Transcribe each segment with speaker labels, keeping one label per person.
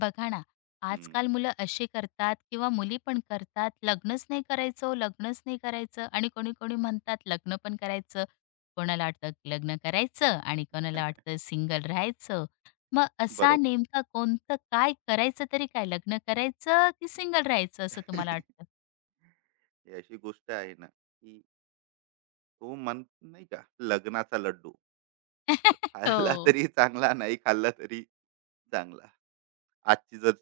Speaker 1: बघा ना,
Speaker 2: हं.
Speaker 1: आजकाल मुलं असे करतात किंवा मुली पण करतात, लग्नच नाही करायचं ओ, लग्नच नाही करायचं आणि कोणी-कोणी म्हणतात लग्न पण करायचं. कोणाला वाटतं लग्न करायचं आणि कोणाला वाटतं सिंगल राहायचं. मग असा
Speaker 2: बरोबर.
Speaker 1: नेमका कोणतं काय करायचं तरी काय? लग्न करायचं की सिंगल राहायचं असं तुम्हाला वाटतं?
Speaker 2: ही अशी गोष्ट आहे ना, की तो मन नाही का लग्नाचा लड्डू. तो खाल्ला
Speaker 1: हो.
Speaker 2: तरी चांगला, नाही खाल्ला तरी चांगला. आजची जर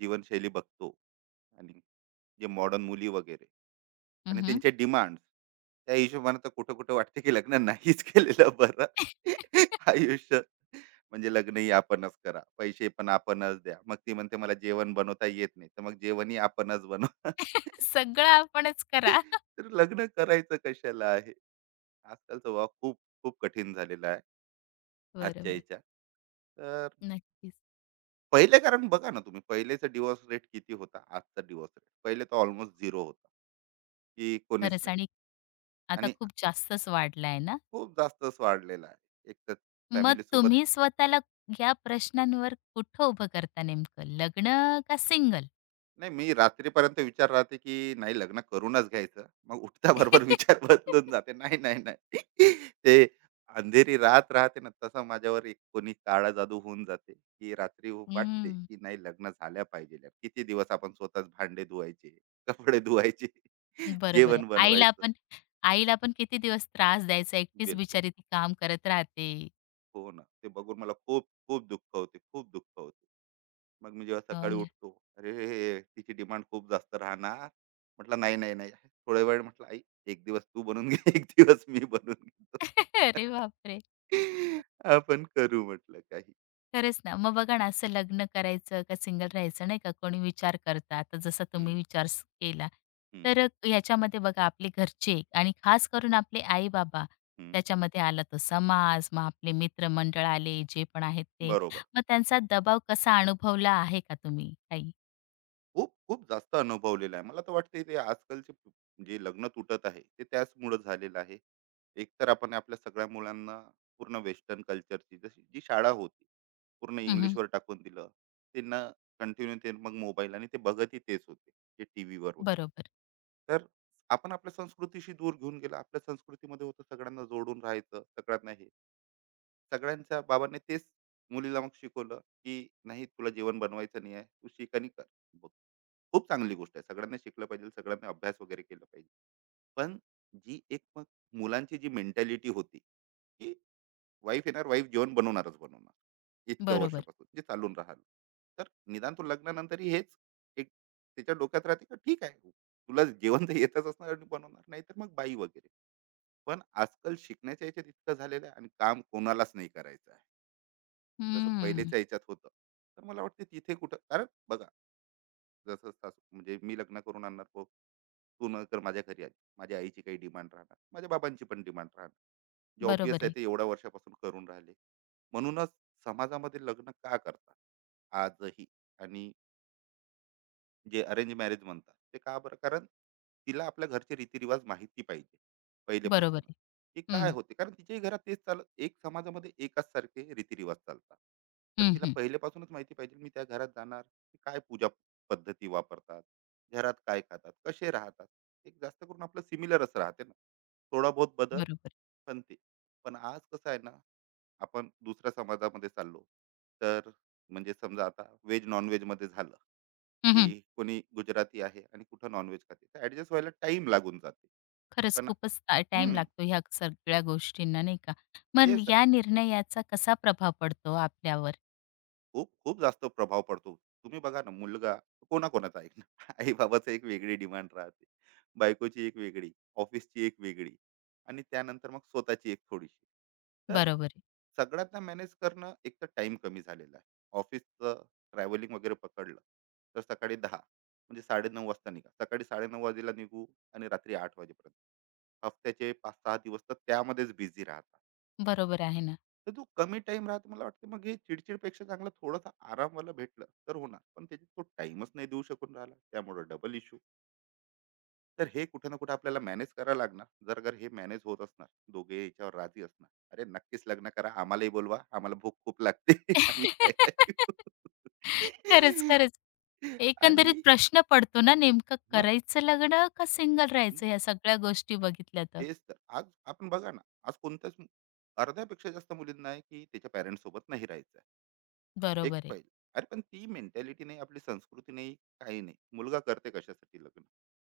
Speaker 2: जीवनशैली बघतो आणि जे मॉडर्न मुली वगैरे आणि
Speaker 1: हं,
Speaker 2: त्यांचे डिमांड्स, त्या हिशोबाने तर कुठं-कुठं वाटते की लग्न नाहीच केलेलं बरं. आयुष्य म्हणजे लग्नही आपणच करा, पैसे पण आपणच द्या. मग ती म्हणते मला जेवण बनवता येत नाही, तर मग जेवणही आपणच बनवा.
Speaker 1: सगळं आपणच करा.
Speaker 2: तर लग्न करायचं कशाला आहे, आजकालचा वाव खूप खूप कठीण झालेला आहे आजच्या
Speaker 1: बरोबर.
Speaker 2: याच्या. तर
Speaker 1: नक्कीच.
Speaker 2: पहिले कारण बघा ना, तुम्ही पहिलेचा डिवोर्स रेट किती होता, आजचा डिवोर्स रेट? पहिले तर ऑलमोस्ट झिरो होता, की कोणीच
Speaker 1: खरंच
Speaker 2: नाही.
Speaker 1: आणि आता
Speaker 2: आणि
Speaker 1: खूप जास्तच वाढला ना?
Speaker 2: खूप जास्तच वाढलेला आहे एक तर
Speaker 1: मग
Speaker 2: फॅमिली सोबत.
Speaker 1: तुम्ही स्वतःला या प्रश्नांवर कुठं उभं करता नेमकं? लग्न का सिंगल?
Speaker 2: नाही, मी रात्रीपर्यंत विचार राहते की नाही लग्न करूनच घ्यायचं, मग उठता बरोबर विचार बदलून जाते, नाही, नाही, नाही. ते अंधेरी रात राहते ना, तसं माझ्यावर एक कोणी काळा जादू होऊन जाते की रात्री वाटते
Speaker 1: हं,
Speaker 2: की नाही लग्न झाल्या पाहिजे. किती दिवस आपण स्वतःच भांडे धुवायचे, कपडे धुवायचे,
Speaker 1: बरोबर आहे.
Speaker 2: जेवण
Speaker 1: आईला
Speaker 2: बनवायचं?
Speaker 1: आपण आईला आपण किती दिवस त्रास द्यायचा? एकटीच
Speaker 2: बिलकुल
Speaker 1: बिचारी ती काम करत राहते.
Speaker 2: हो ना. ते बघून मला खूप, खूप दुःख होते, खूप दुःख होते. मग मी जेव्हा
Speaker 1: हो
Speaker 2: सकाळी
Speaker 1: ना.
Speaker 2: उठतो, अरे! हे, तिची डिमांड खूप जास्त राहणार. म्हटलं, "नाही, नाही, नाही." थोड्या वेळ म्हटलं, "आई, एक दिवस तू बनवून घे, एक दिवस मी बनवून घेतो."
Speaker 1: अरे बापरे!
Speaker 2: आपण करू म्हटलं काही.
Speaker 1: खरंच ना. मग बघा ना, असं लग्न करायचं का सिंगल राहायचं नाही का, कोणी विचार करतं. आता जसा
Speaker 2: हं,
Speaker 1: तुम्ही विचार स केला.
Speaker 2: हं,
Speaker 1: तर
Speaker 2: हं,
Speaker 1: ह्याच्यामध्ये बघा आपले घरचे आणि खास करून आपले आई-बाबा,
Speaker 2: हं.
Speaker 1: त्याच्यामध्ये आला तो समाज, मग आपले मित्रमंडळ आले, जे पण आहेत ते.
Speaker 2: बरोबर.
Speaker 1: मग त्यांचा दबाव कसा अनुभवला आहे का तुम्ही काही?
Speaker 2: खूप खूप जास्त अनुभवलेलं आहे. मला तर वाटतंय ते आजकालचे जे लग्न तुटत आहे, ते त्याचमुळं झालेलं आहे. एकतर आपण आपल्या सगळ्या मुलांना पूर्ण वेस्टर्न कल्चरची, जशी जी शाळा होती, पूर्ण
Speaker 1: हं,
Speaker 2: इंग्लिशवर टाकून दिलं. त्यांना कंटिन्यू ते मग मोबाईल आणि ते बघतही तेच होते, ते टीव्हीवर वगैरे.
Speaker 1: बरोबर,
Speaker 2: तर आपण आपल्या संस्कृतीशी दूर घेऊन गेलो. आपल्या संस्कृतीमध्ये होतं सगळ्यांना जोडून राहायचं, सगळ्यांना हे. सगळ्यांच्या बाबांनी तेच मुलीला मग शिकवलं, की "नाही तुला जेवण बनवायचं नाही आहे, तू शिक आणि कर." खूप चांगली गोष्ट आहे. सगळ्यांना शिकलं पाहिजे, सगळ्यांनी अभ्यास वगैरे केला पाहिजे. पण जी एक मग मुलांची जी मेंटॅलिटी होती, की वाईफ येणार, वाईफ जेवण बनवणारच बनवणार. इतक्या
Speaker 1: बरोबर.
Speaker 2: वर्षापासून जे चालून राहिलं. तर निदान तो लग्नानंतरही हेच एक त्याच्या डोक्यात राहते, की ठीक आहे, तुला जेवण तर येतच असणार आणि बनवणार, नाहीतर मग बाई वगैरे. पण आजकाल शिकण्याच्या ह्याच्यात इतकं झालेलं आहे आणि काम कोणालाच नाही करायचं आहे. जसं
Speaker 1: हम्म.
Speaker 2: पहिलेच्या ह्याच्यात होतं. तर मला वाटतं तिथे कुठं कारण बघा, जसं सासू म्हणजे मी लग्न करून आणणार तो, तू न कर, माझ्या घरी आली माझ्या आईची काही डिमांड राहणार, माझ्या बाबांची पण डिमांड राहणार, जे ऑब्विस
Speaker 1: बरोबर
Speaker 2: आहे
Speaker 1: आहे.
Speaker 2: ते एवढ्या वर्षापासून करून राहिले. म्हणूनच समाजामध्ये लग्न का करतात आजही, आणि जे अरेंज मॅरेज म्हणतात ते का? बरं, कारण तिला आपल्या घरचे रीतिरिवाज माहिती पाहिजे
Speaker 1: बरोबर
Speaker 2: पहिलेपासून.
Speaker 1: आहे.
Speaker 2: की काय
Speaker 1: हं.
Speaker 2: होते, कारण तिच्याही घरात तेच चालत, एक समाजामध्ये एकाच सारखे रीतिरिवाज चालतात. तर
Speaker 1: हं,
Speaker 2: तिला
Speaker 1: हं.
Speaker 2: पहिलेपासूनच माहिती पाहिजे, मी त्या घरात जाणार की काय पूजा पद्धती वापरतात, घरात काय खातात, कसे राहतात. एक जास्त करून आपलं सिमिलरच राहते ना, थोडा बहुत बदल.
Speaker 1: बरोबर.
Speaker 2: पण ते, पण आज कसं आहे ना, आपण दुसऱ्या समाजामध्ये चाललो, तर म्हणजे समजा आता व्हेज नॉन मध्ये झालं, की कोणी गुजराती आहे आणि कुठं नॉनव्हेज खाते, तर ऍडजस्ट व्हायला टाइम लागून जाते.
Speaker 1: खरंच
Speaker 2: पण
Speaker 1: खूपच टाईम
Speaker 2: हम्म.
Speaker 1: लागतो ह्या सगळ्या गोष्टींना, नाही का?
Speaker 2: हे
Speaker 1: मग
Speaker 2: स-
Speaker 1: या निर्णयाचा कसा प्रभाव पडतो आपल्यावर?
Speaker 2: खूप खूप जास्त प्रभाव पडतो. तुम्ही बघा ना, मुलगा कोणाकोणाचा आहे. आई-बाबाची एक वेगळी डिमांड राहते. बायकोची एक वेगळी, ऑफिसची एक वेगळी आणि त्यानंतर मग स्वतःची एक थोडीशी. तर
Speaker 1: बरोबर आहे.
Speaker 2: सगळ्यांना मॅनेज करणं, एक तर टाईम कमी झालेला आहे. ऑफिसचं ट्रॅव्हलिंग वगैरे पकडलं, तर सकाळी 10 म्हणजे 9:30 वाजता निघा. सकाळी 9:30 वाजेला निघू आणि रात्री 8 वाजेपर्यंत. हफ्त्याचे 5-6 दिवस तर त्यामध्येच बिझी राहतात.
Speaker 1: बरोबर आहे ना.
Speaker 2: तर तो कमी टाईम राहते मला वाटतं, मग हे चिडचिडपेक्षा चांगला थोडासा आराम मला भेटलं तर होणार. पण त्याच्यात तो टाईमच नाही देऊ शकून राहिला. त्यामुळे डबल इश्यू. तर हे कुठे ना कुठे आपल्याला मॅनेज करावं लागणार. जर जर हे मॅनेज होत असणार, दोघे याच्यावर राजी असणार, अरे नक्कीच लग्न करा. आम्हालाही बोलवा. आम्हाला भूक खूप लागते. आम्ही खायला येऊ.
Speaker 1: खरंच, खरंच.
Speaker 2: आणि
Speaker 1: एकंदरीत प्रश्न पडतो ना, नेमकं
Speaker 2: मग
Speaker 1: करायचं लग्न का सिंगल राहायचं? ह्या सगळ्या गोष्टी बघितल्या तर.
Speaker 2: तेच तर. आज आपण बघा ना, आज अर्ध्यापेक्षा जास्त मुलींना आहे, की त्याच्या पॅरेंट्स सोबत नाही राहायचं आहे. एक
Speaker 1: बरोबर आहे.
Speaker 2: पहिलं. अरे पण ती मेंटॅलिटी नाही, आपली संस्कृती नाही, काही नाही. मुलगा करते कशासाठी लग्न? की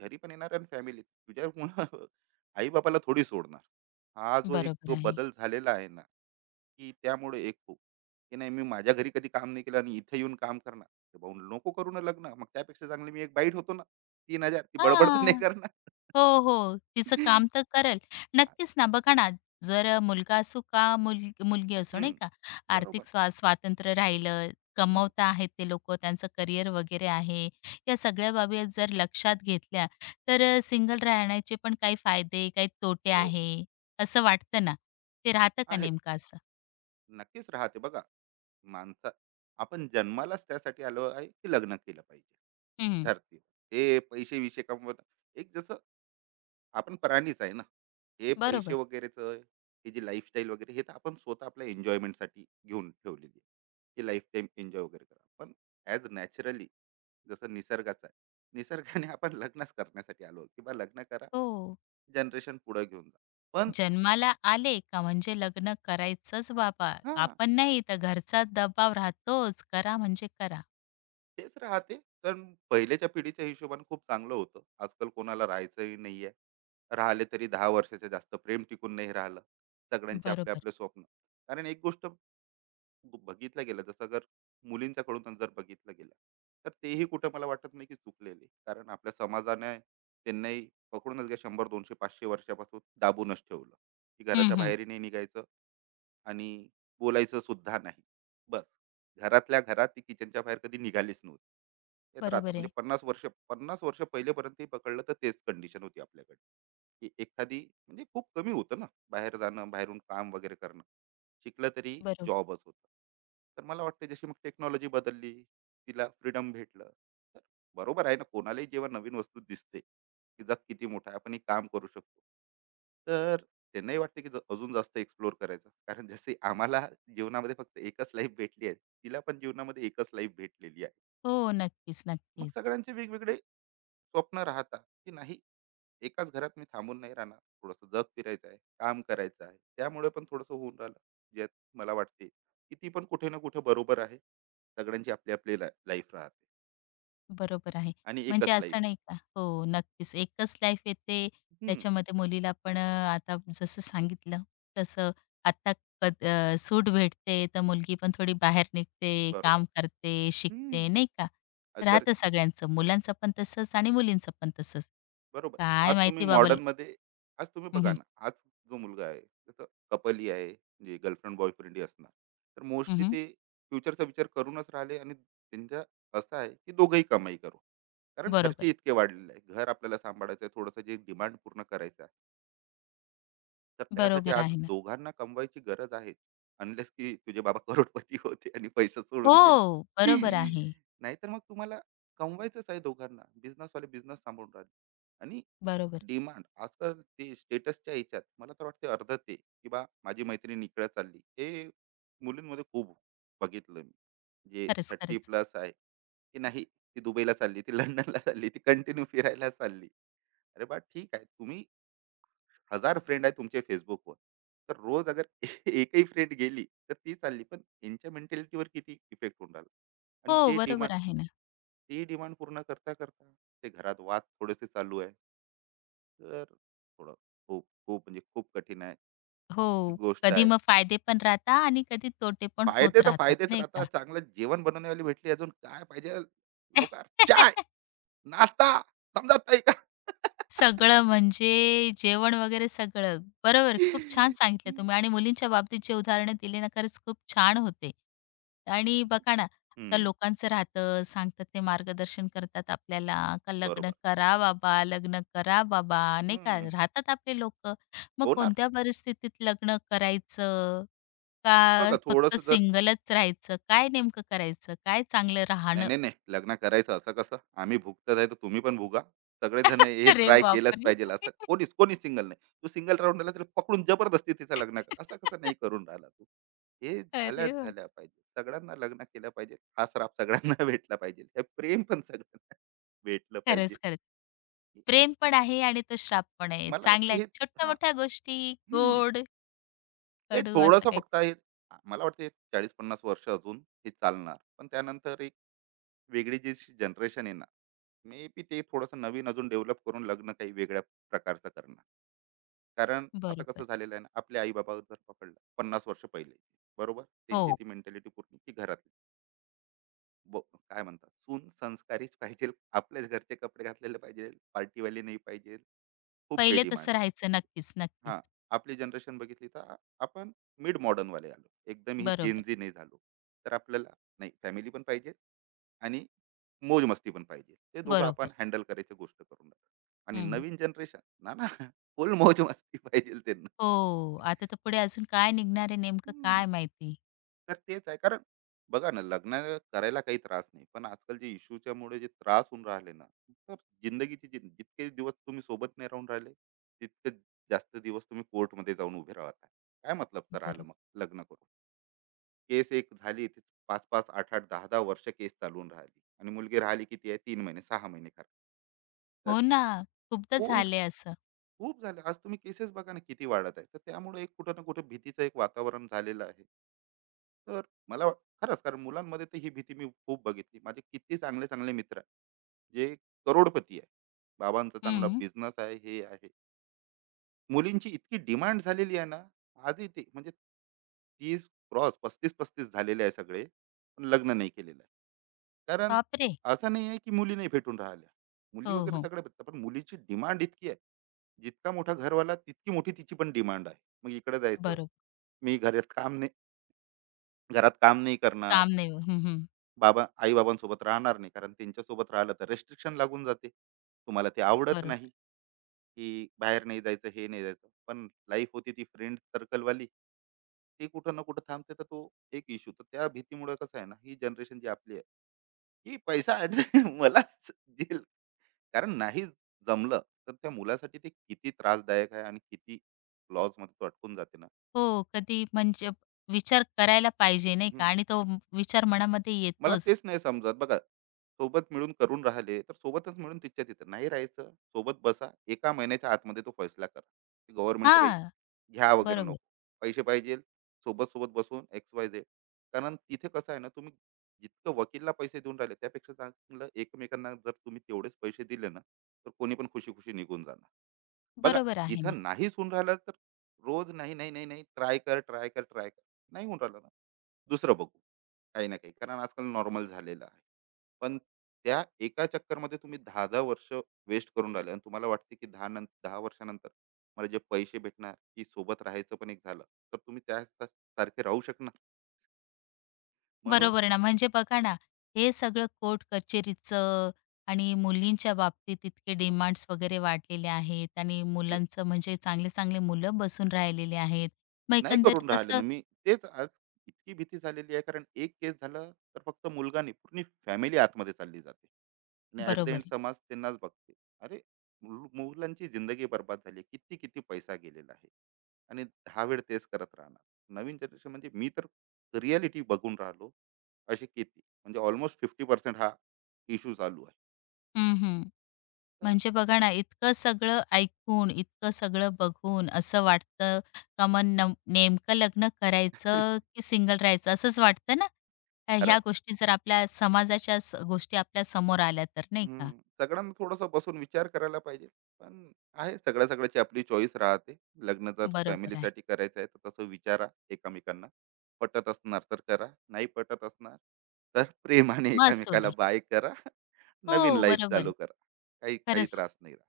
Speaker 2: घरी पण येणार आणि फॅमिलीत. तुझ्यामुळं आई-बाबाला थोडी सोडणार. हा जो एक
Speaker 1: बरोबर
Speaker 2: जो
Speaker 1: आहे.
Speaker 2: बदल झालेला आहे ना, की त्यामुळे एक खूप, की नाही मी माझ्या घरी कधी काम नाही केलं आणि इथे येऊन काम करणार. तर भाऊ नको करू ना लग्न. मग त्यापेक्षा चांगली मी एक बाईट होतो ना. 3000 ती बडबड तर नाही
Speaker 1: हां.
Speaker 2: करणार.
Speaker 1: हो, हो. तिचं काम तर करेल. नक्कीच ना, बघा ना, जर मुलगा असो का मुलगी असो,
Speaker 2: हं,
Speaker 1: नाही का, आर्थिक
Speaker 2: बरोबर.
Speaker 1: स्वा स्वातंत्र्य राहिलं,
Speaker 2: हं,
Speaker 1: कमवता आहेत ते लोकं, त्यांचं करिअर वगैरे आहे. या सगळ्या बाबी जर लक्षात घेतल्या, तर सिंगल राहण्याचे पण काही फायदे, काही तोटे
Speaker 2: हो.
Speaker 1: आहे, असं वाटतं ना. ते राहतं का
Speaker 2: आहे.
Speaker 1: नेमकं असं?
Speaker 2: नक्कीच राहते बघा. माणसं आपण जन्मालाच त्यासाठी आलो आहे, की लग्न केलं पाहिजे
Speaker 1: हं,
Speaker 2: धरतीवर. हे पैसे-विसे कमवणं, एक जसं आपण प्राणीच आहे ना. हे पैसे
Speaker 1: बरोबर.
Speaker 2: वगैरेचं, हे जी लाईफस्टाईल वगैरे, हे तर आपण स्वतः आपल्या एन्जॉयमेंटसाठी घेऊन ठेवलेली आहे, की लाईफटाईम एन्जॉय वगैरे करा. पण ॲज नॅचरली, जसं निसर्गाचं आहे. निसर्गाने आपण लग्नच करण्यासाठी आलो, की लग्न करा,
Speaker 1: हो.
Speaker 2: जनरेशन पुढे घेऊन जा. पण
Speaker 1: जन्माला आले का म्हणजे लग्न करायचंच बाबा.
Speaker 2: हां.
Speaker 1: आपण नाही तर घरचा दबाव राहतोच, करा म्हणजे करा.
Speaker 2: तेच राहते. तर पहिल्याच्या पिढीच्या हिशोबाने खूप चांगलं होतं. आजकाल कोणाला राहायचंही नाहीये. राहिले तरी दहा वर्षाच्या जास्त प्रेम टिकून नाही राहिलं. सगळ्यांचे आपले
Speaker 1: बरोबर.
Speaker 2: आपले स्वप्न. कारण एक गोष्ट बघितलं गेलं, जसं जर मुलींच्याकडून जर बघितलं गेलं, तर तेही कुठं मला वाटत नाही की चुकलेले, कारण आपल्या समाजाने त्यांनाही पकडूनच, घ्या शंभर दोनशे पाचशे वर्षापासून दाबूनच ठेवलं, की
Speaker 1: हं,
Speaker 2: घराच्या
Speaker 1: हं.
Speaker 2: बाहेरही नाही निघायचं आणि बोलायचं सुद्धा नाही. बस घरातल्या घरात, ती किचनच्या बाहेर कधी निघालीच नव्हती. ते तर आता
Speaker 1: बरोबर
Speaker 2: म्हणजे
Speaker 1: आहे.
Speaker 2: पन्नास वर्ष, पन्नास वर्ष पहिलेपर्यंत ते पकडलं, तर तेच कंडिशन होती आपल्याकडे. की एखादी म्हणजे खूप कमी होतं ना, बाहेर जाणं, बाहेरून काम वगैरे करणं. शिकलं तरी
Speaker 1: बरोबर.
Speaker 2: जॉबच होता. तर मला वाटतं जशी मग टेक्नॉलॉजी बदलली, तिला फ्रीडम भेटलं. तर बरोबर आहे ना, कोणालाही जेव्हा नवीन वस्तू दिसते की जग किती मोठं आहे, आपण हे काम करू शकतो, तर त्यांनाही वाटते की अजून जास्त एक्सप्लोअर करायचं. कारण जसे आम्हाला जीवनामध्ये फक्त एकच लाईफ भेटली आहे, तिला पण जीवनामध्ये एकच लाईफ भेटलेली आहे.
Speaker 1: हो, नक्कीच,
Speaker 2: मग
Speaker 1: नक्कीच.
Speaker 2: सगळ्यांचे वेगवेगळे स्वप्न राहतात की नाही, एकाच घरात मी थांबून नाही राहणार, थोडस जग फिरायचं आहे, काम करायचं आहे. त्यामुळे पण थोडस होऊन राहिलं जे, मला वाटते की ती पण कुठे ना कुठे बरोबर आहे. सगळ्यांची आपली आपली लाईफ राहते
Speaker 1: बरोबर आहे.
Speaker 2: आणि
Speaker 1: म्हणजे
Speaker 2: एकच लाईफ.
Speaker 1: असं नाही का हो, नक्कीच. एकच लाईफ येते.
Speaker 2: हम्म.
Speaker 1: त्याच्यामध्ये मुलीला पण आता जसं सांगितलं तसं आता सूट भेटते, तर मुलगी पण थोडी बाहेर निघते, काम
Speaker 2: बरोबर.
Speaker 1: करते, शिकते,
Speaker 2: हम्म.
Speaker 1: नाही का?
Speaker 2: अ, घर.
Speaker 1: राहतं सगळ्यांचं. मुलांचं पण तसंच आणि मुलींचं पण तसंच.
Speaker 2: बरोबर.
Speaker 1: काय
Speaker 2: आज तुम्ही
Speaker 1: माहिती बाबा.
Speaker 2: मॉडर्नमध्ये, आज तुम्ही
Speaker 1: हं,
Speaker 2: बघा
Speaker 1: हं.
Speaker 2: ना, आज जो मुलगा आहे, जसं कपल ही आहे, जे गर्लफ्रेंड बॉयफ्रेंड ही असणार. तर मोस्टली ते फ्युचरचा विचार करूनच राहिले आणि त्यांचा असं आहे, की दोघंही कमाई करू. कारण
Speaker 1: बरोबर.
Speaker 2: खर्चे इतके वाढलेले आहे. घर आपल्याला सांभाळायचं आहे, थोडंसं जे डिमांड पूर्ण करायचं, तर त्यासाठी
Speaker 1: बरोबर
Speaker 2: आज
Speaker 1: आहे ना.
Speaker 2: दोघांना कमवायची गरज आहे. अनलेस की तुझे बाबा करोडपती होते आणि पैसे सोडून
Speaker 1: हो,
Speaker 2: गेले.
Speaker 1: बरोबर आहे.
Speaker 2: नाहीतर मग तुम्हाला कमवायचंच आहे दोघांना. बिझनेसवाले बिझनेस सांभाळून राहिले. आणि
Speaker 1: बरोबर.
Speaker 2: डिमांड आजकाल ते स्टेटसच्या ह्याच्यात, मला तर वाटते अर्ध ते, की बा माझी मैत्रीण इकडे चालली, हे मुलींमध्ये खूप बघितलं मी, जे
Speaker 1: खरंच,
Speaker 2: थर्टी
Speaker 1: खरंच.
Speaker 2: प्लस आहे की नाही, ती दुबईला चालली, ती लंडनला चालली, ती कंटिन्यू फिरायला चालली. अरे बा ठीक आहे, तुम्ही हजार फ्रेंड आहे तुमचे फेसबुकवर, तर रोज अगर एकही फ्रेंड गेली तर ती चालली, पण यांच्या मेंटॅलिटीवर किती इफेक्ट होऊन राहिला. आणि
Speaker 1: हो,
Speaker 2: ते डिमांड,
Speaker 1: बरोबर आहे ना.
Speaker 2: ती डिमांड पूर्ण करता करता, ते घरात वाद थोडेसे चालू आहे, तर थोडं खूप खूप म्हणजे खूप कठीण आहे ही
Speaker 1: हो,
Speaker 2: गोष्ट
Speaker 1: कधी
Speaker 2: आहे.
Speaker 1: मग फायदे पण राहता आणि कधी तोटे पण होत
Speaker 2: फायदे तर
Speaker 1: राहतात,
Speaker 2: फायदेच
Speaker 1: नाही
Speaker 2: राहतात,
Speaker 1: का?
Speaker 2: चांगलं जेवण बनवण्यावाली भेटली, अजून काय पाहिजे? लवकर चाय नाश्ता, समजत नाही का?
Speaker 1: सगळं म्हणजे जेवण वगैरे सगळं. बरोबर, खूप छान सांगितलं तुम्ही आणि मुलींच्या बाबतीत जे उदाहरणं दिली ना, खरंच खूप छान होते. आणि बघा ना, तर
Speaker 2: हम्म.
Speaker 1: लोकांचं राहतं, सांगतात ते मार्गदर्शन करतात आपल्याला, का लग्न
Speaker 2: बरोबर.
Speaker 1: करा बाबा, लग्न करा बाबा, नाही का?
Speaker 2: हम्म.
Speaker 1: राहतात आपले लोकं. मग
Speaker 2: होणार.
Speaker 1: कोणत्या परिस्थितीत लग्न करायचं? का
Speaker 2: बघा,
Speaker 1: फक्त
Speaker 2: थोडस जर,
Speaker 1: सिंगलच राहायचं? काय नेमकं करायचं? काय चांगलं
Speaker 2: नाही,
Speaker 1: राहणं?
Speaker 2: नाही, नाही. लग्न करायचं असं कसं? आम्ही भुगतत आहे, तर तुम्ही पण भुगा. सगळेजण हे
Speaker 1: अरे
Speaker 2: ट्राय केलंच
Speaker 1: बापरे!
Speaker 2: पाहिजे. असं कोणीच, कोणीच सिंगल नाही. तू सिंगल राहून राहिला तर पकडून जबरदस्ती तिचं लग्न कर. असं कसं नाही करून राहिला तू? हे
Speaker 1: अरे
Speaker 2: झाल्याच झाल्या पाहिजे. सगळ्यांना लग्न केलं पाहिजे. हा श्राप सगळ्यांना भेटला पाहिजे. हे प्रेम पण सगळ्यांना भेटलं पाहिजे.
Speaker 1: खरंच, खरंच. प्रेम पण आहे आणि तो श्राप पण आहे.
Speaker 2: मला वाटतं
Speaker 1: चांगल्या
Speaker 2: हे, हां.
Speaker 1: छोट्या-मोठ्या गोष्टी
Speaker 2: हं.
Speaker 1: गोड,
Speaker 2: हे
Speaker 1: कडू असं
Speaker 2: थोडंसं
Speaker 1: काही
Speaker 2: फक्त आहे. मला वाटतं 40-50 वर्ष अजून हे चालणार. पण त्यानंतर एक वेगळी जी जनरेशन येणार, मे बी ते थोडंसं नवीन अजून डेव्हलप करून लग्न काही वेगळ्या प्रकारचं करणार. कारण आता कसं
Speaker 1: बरोबर.
Speaker 2: झालेलं आहे ना, आपले आई-बाबा जर पकडलं, 50 वर्ष पहिले, बरोबर? त्यांची
Speaker 1: हो,
Speaker 2: ती मेंटॅलिटी पूर्ण की घरातली. ब काय म्हणतात, सून संस्कारीच पाहिजे, आपल्याच घरचे कपडे घातलेले पाहिजे, पार्टीवाली नाही पाहिजे, खूप काही
Speaker 1: पहिले
Speaker 2: डिमांड.
Speaker 1: तसं राहायचं. नक्कीच, नक्कीच.
Speaker 2: हां. आपली जनरेशन बघितली तर आपण मिड मॉडर्न वाले आलो. एकदम ही
Speaker 1: बरोबर,
Speaker 2: जेन-झी नाही झालो. तर आपल्याला नाही, फॅमिली पण पाहिजे आणि मौज-मस्ती पण पाहिजे. ते दोघं
Speaker 1: बरोबर.
Speaker 2: आपण हँडल करायची गोष्ट करून राहिलो. आणि
Speaker 1: हं.
Speaker 2: नवीन जनरेशन ना, ना. फुल मौज-मस्ती पाहिजे त्यांना.
Speaker 1: हो, आता तर पुढे अजून काय निघणार आहे नेमकं
Speaker 2: हं.
Speaker 1: काय माहिती.
Speaker 2: तर तेच आहे. कारण बघा ना, लग्न करायला काही त्रास नाही. पण आजकाल जे इश्यूच्यामुळे जे त्रास होऊन राहिले ना, तर जिंदगीचे जितके दिवस तुम्ही सोबत नाही राहून राहिले, तितके जास्त दिवस तुम्ही कोर्टमध्ये जाऊन उभे राहत आहे. काय मतलबचं राहिलं
Speaker 1: बरोबर.
Speaker 2: मग लग्न करून? केस एक झाली, ती 5-5, 8-8, 10-10 वर्ष केस चालून राहिली आणि मुलगी राहिली किती आहे, 3 महिने, 6 महिने खरं. तर
Speaker 1: हो ना, खूपदा
Speaker 2: कोण,
Speaker 1: झालंय असं.
Speaker 2: खूप झाले, आज तुम्ही केसेस बघा ना किती वाढत आहे, तर त्यामुळे एक कुठं ना कुठं भीतीचं एक वातावरण झालेलं आहे. तर मला खरंच, कारण मुलांमध्ये तर ही भीती मी खूप बघितली. माझे किती चांगले चांगले मित्र आहे जे करोडपती आहे, बाबांचा चांगला
Speaker 1: हं.
Speaker 2: बिझनेस आहे, हे आहे. मुलींची इतकी डिमांड झालेली आहे ना आजही, ते म्हणजे 30 क्रॉस, 35-35 झालेले आहे सगळे, पण लग्न नाही केलेलं आहे. कारण
Speaker 1: बापरे!
Speaker 2: असं नाही आहे की मुली नाही भेटून राहिल्या. मुली
Speaker 1: हो,
Speaker 2: वगैरे
Speaker 1: हो.
Speaker 2: सगळ्या भेटतात, पण मुलीची डिमांड इतकी आहे. जितका मोठा घरवाला तितकी मोठी तिची पण डिमांड आहे. मग इकडे जायचं,
Speaker 1: बरोबर.
Speaker 2: मी घरात काम नाही घरात काम नाही करणार,
Speaker 1: काम नाही हं, हं.
Speaker 2: बाबा आई-बाबांसोबत राहणार नाही, कारण त्यांच्यासोबत राहिलं तर रिस्ट्रिक्शन लागून जाते. तुम्हाला ते आवडत नाही,
Speaker 1: बरोबर.
Speaker 2: की बाहेर नाही जायचं, हे नाही जायचं. पण लाईफ होती ती फ्रेंड सर्कलवाली. ते कुठं ना कुठं थांबते, तर तो एक इश्यू. तर त्या भीतीमुळे कसं आहे ना, ही जनरेशन जी आपली आहे, ही पैसा आणि मला देईल, कारण नाही जमलं तर त्या मुलासाठी ते किती त्रासदायक आहे आणि किती लॉसमध्ये तो अटकून जाते ना.
Speaker 1: हो, कधी म्हणजे विचार करायला पाहिजे नाही का आणि तो विचार मनामध्ये
Speaker 2: मला
Speaker 1: येतोच.
Speaker 2: तेच नाही समजत बघा, सोबत मिळून करून राहिले तर सोबतच मिळून, तिच्या तिथं नाही राहायचं, सोबत बसा. एका महिन्याच्या आतमध्ये तो फैसला करा. गव्हर्नमेंटचं काही
Speaker 1: हां,
Speaker 2: घ्या वगैरे
Speaker 1: बरोबर.
Speaker 2: नको. पैसे पाहिजे, सोबत सोबत बसून एक्स वाय झेड. कारण तिथे कसं आहे ना, तुम्ही जितकं वकीलला पैसे देऊन राहिले, त्यापेक्षा चांगलं एकमेकांना जर तुम्ही तेवढेच पैसे दिले ना, तर कोणी पण खुशी खुशी निघून जाणार बघा.
Speaker 1: बरोबर आहे ना.
Speaker 2: जिथं नाही होऊन राहिलं तर रोज नाही नाही नाही नाही, ट्राय कर, ट्राय कर, ट्राय कर, नाही होऊन राहिलं ना, दुसरं बघू. काही ना काही कारण आजकाल नॉर्मल झालेलं आहे. पण त्या एका चक्करमध्ये तुम्ही दहा दहा वर्ष वेस्ट करून राहिले, आणि तुम्हाला वाटते की दहा नं दहा वर्षानंतर मला जे पैसे भेटणार की सोबत राहायचं, पण एक झालं तर तुम्ही त्या सारखे राहू शकणार. म्हणून,
Speaker 1: बरोबर आहे ना. म्हणजे बघा ना, हे सगळं कोर्ट कचेरीचं आणि मुलींच्या बाबतीत इतके
Speaker 2: मग
Speaker 1: डिमांड्स वगैरे वाढलेले आहेत आणि
Speaker 2: ते
Speaker 1: मुलांचं म्हणजे चांगले-चांगले मुलं बसून राहिलेले आहेत. मग
Speaker 2: नाही करून
Speaker 1: एकंदरीत
Speaker 2: राहिले
Speaker 1: असं
Speaker 2: ना मी, तेच आज इतकी भीती झालेली आहे. कारण एक केस झालं तर फक्त मुलगा नाही, पूर्ण फॅमिली आतमध्ये चालली जाते, आणि ऍट द
Speaker 1: बरोबर
Speaker 2: एंड
Speaker 1: आहे.
Speaker 2: समाज त्यांनाच बघते. अरे मुलांची जिंदगी बर्बाद झाली, किती किती पैसा गेलेला आहे, आणि दहा वेळ तेच करत राहणार. नवीन जनरेशन म्हणजे मी तर रियालिटी बघून राहिलो, असे किती म्हणजे ऑलमोस्ट फिफ्टी पर्सेंट हा इश्यू चालू आहे.
Speaker 1: हं, हं.
Speaker 2: तर
Speaker 1: म्हणजे बघा ना, इतकं सगळं ऐकून, इतकं सगळं बघून असं वाटतं का मग नेमकं लग्न करायचं की सिंगल राहायचं असंच वाटतं ना? ह्या
Speaker 2: खरंच.
Speaker 1: गोष्टी जर आपल्या समाजाच्या गोष्टी आपल्या समोर आल्या तर नाही का?
Speaker 2: हम्म, सगळ्यांना थोडासा बसून विचार करायला पाहिजे. पण आहे सगळ्या, सगळ्याची आपली चॉईस राहते. लग्न जर
Speaker 1: बरोबर आहे.
Speaker 2: फॅमिलीसाठी करायचं आहे तर तसं विचारा. एकमेकांना पटत असणार तर करा, नाही पटत असणार तर प्रेमाने
Speaker 1: मग असू
Speaker 2: एकामेकाला
Speaker 1: दे.
Speaker 2: बाय करा, नवीन
Speaker 1: हो,
Speaker 2: लाईफ
Speaker 1: बरोबर आहे.
Speaker 2: चालू करा, काही काही
Speaker 1: खरंच
Speaker 2: त्रास नाही राहत.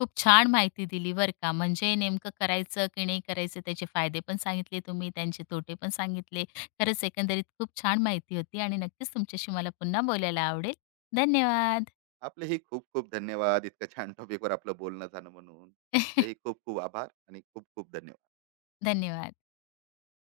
Speaker 1: खूप छान माहिती दिली बरं का. म्हणजे नेमकं करायचं की नाही करायचं त्याचे फायदे पण सांगितले तुम्ही, त्यांचे तोटे पण सांगितले. खरंच एकंदरीत खूप छान माहिती होती आणि नक्कीच तुमच्याशी मला पुन्हा बोलायला आवडेल. धन्यवाद.
Speaker 2: आपले हे खूप खूप धन्यवाद, इतकं छान टॉपिकवर आपलं बोलणं झालं म्हणून. आपले हे खूप खूप आभार आणि खूप खूप धन्यवाद.
Speaker 1: धन्यवाद.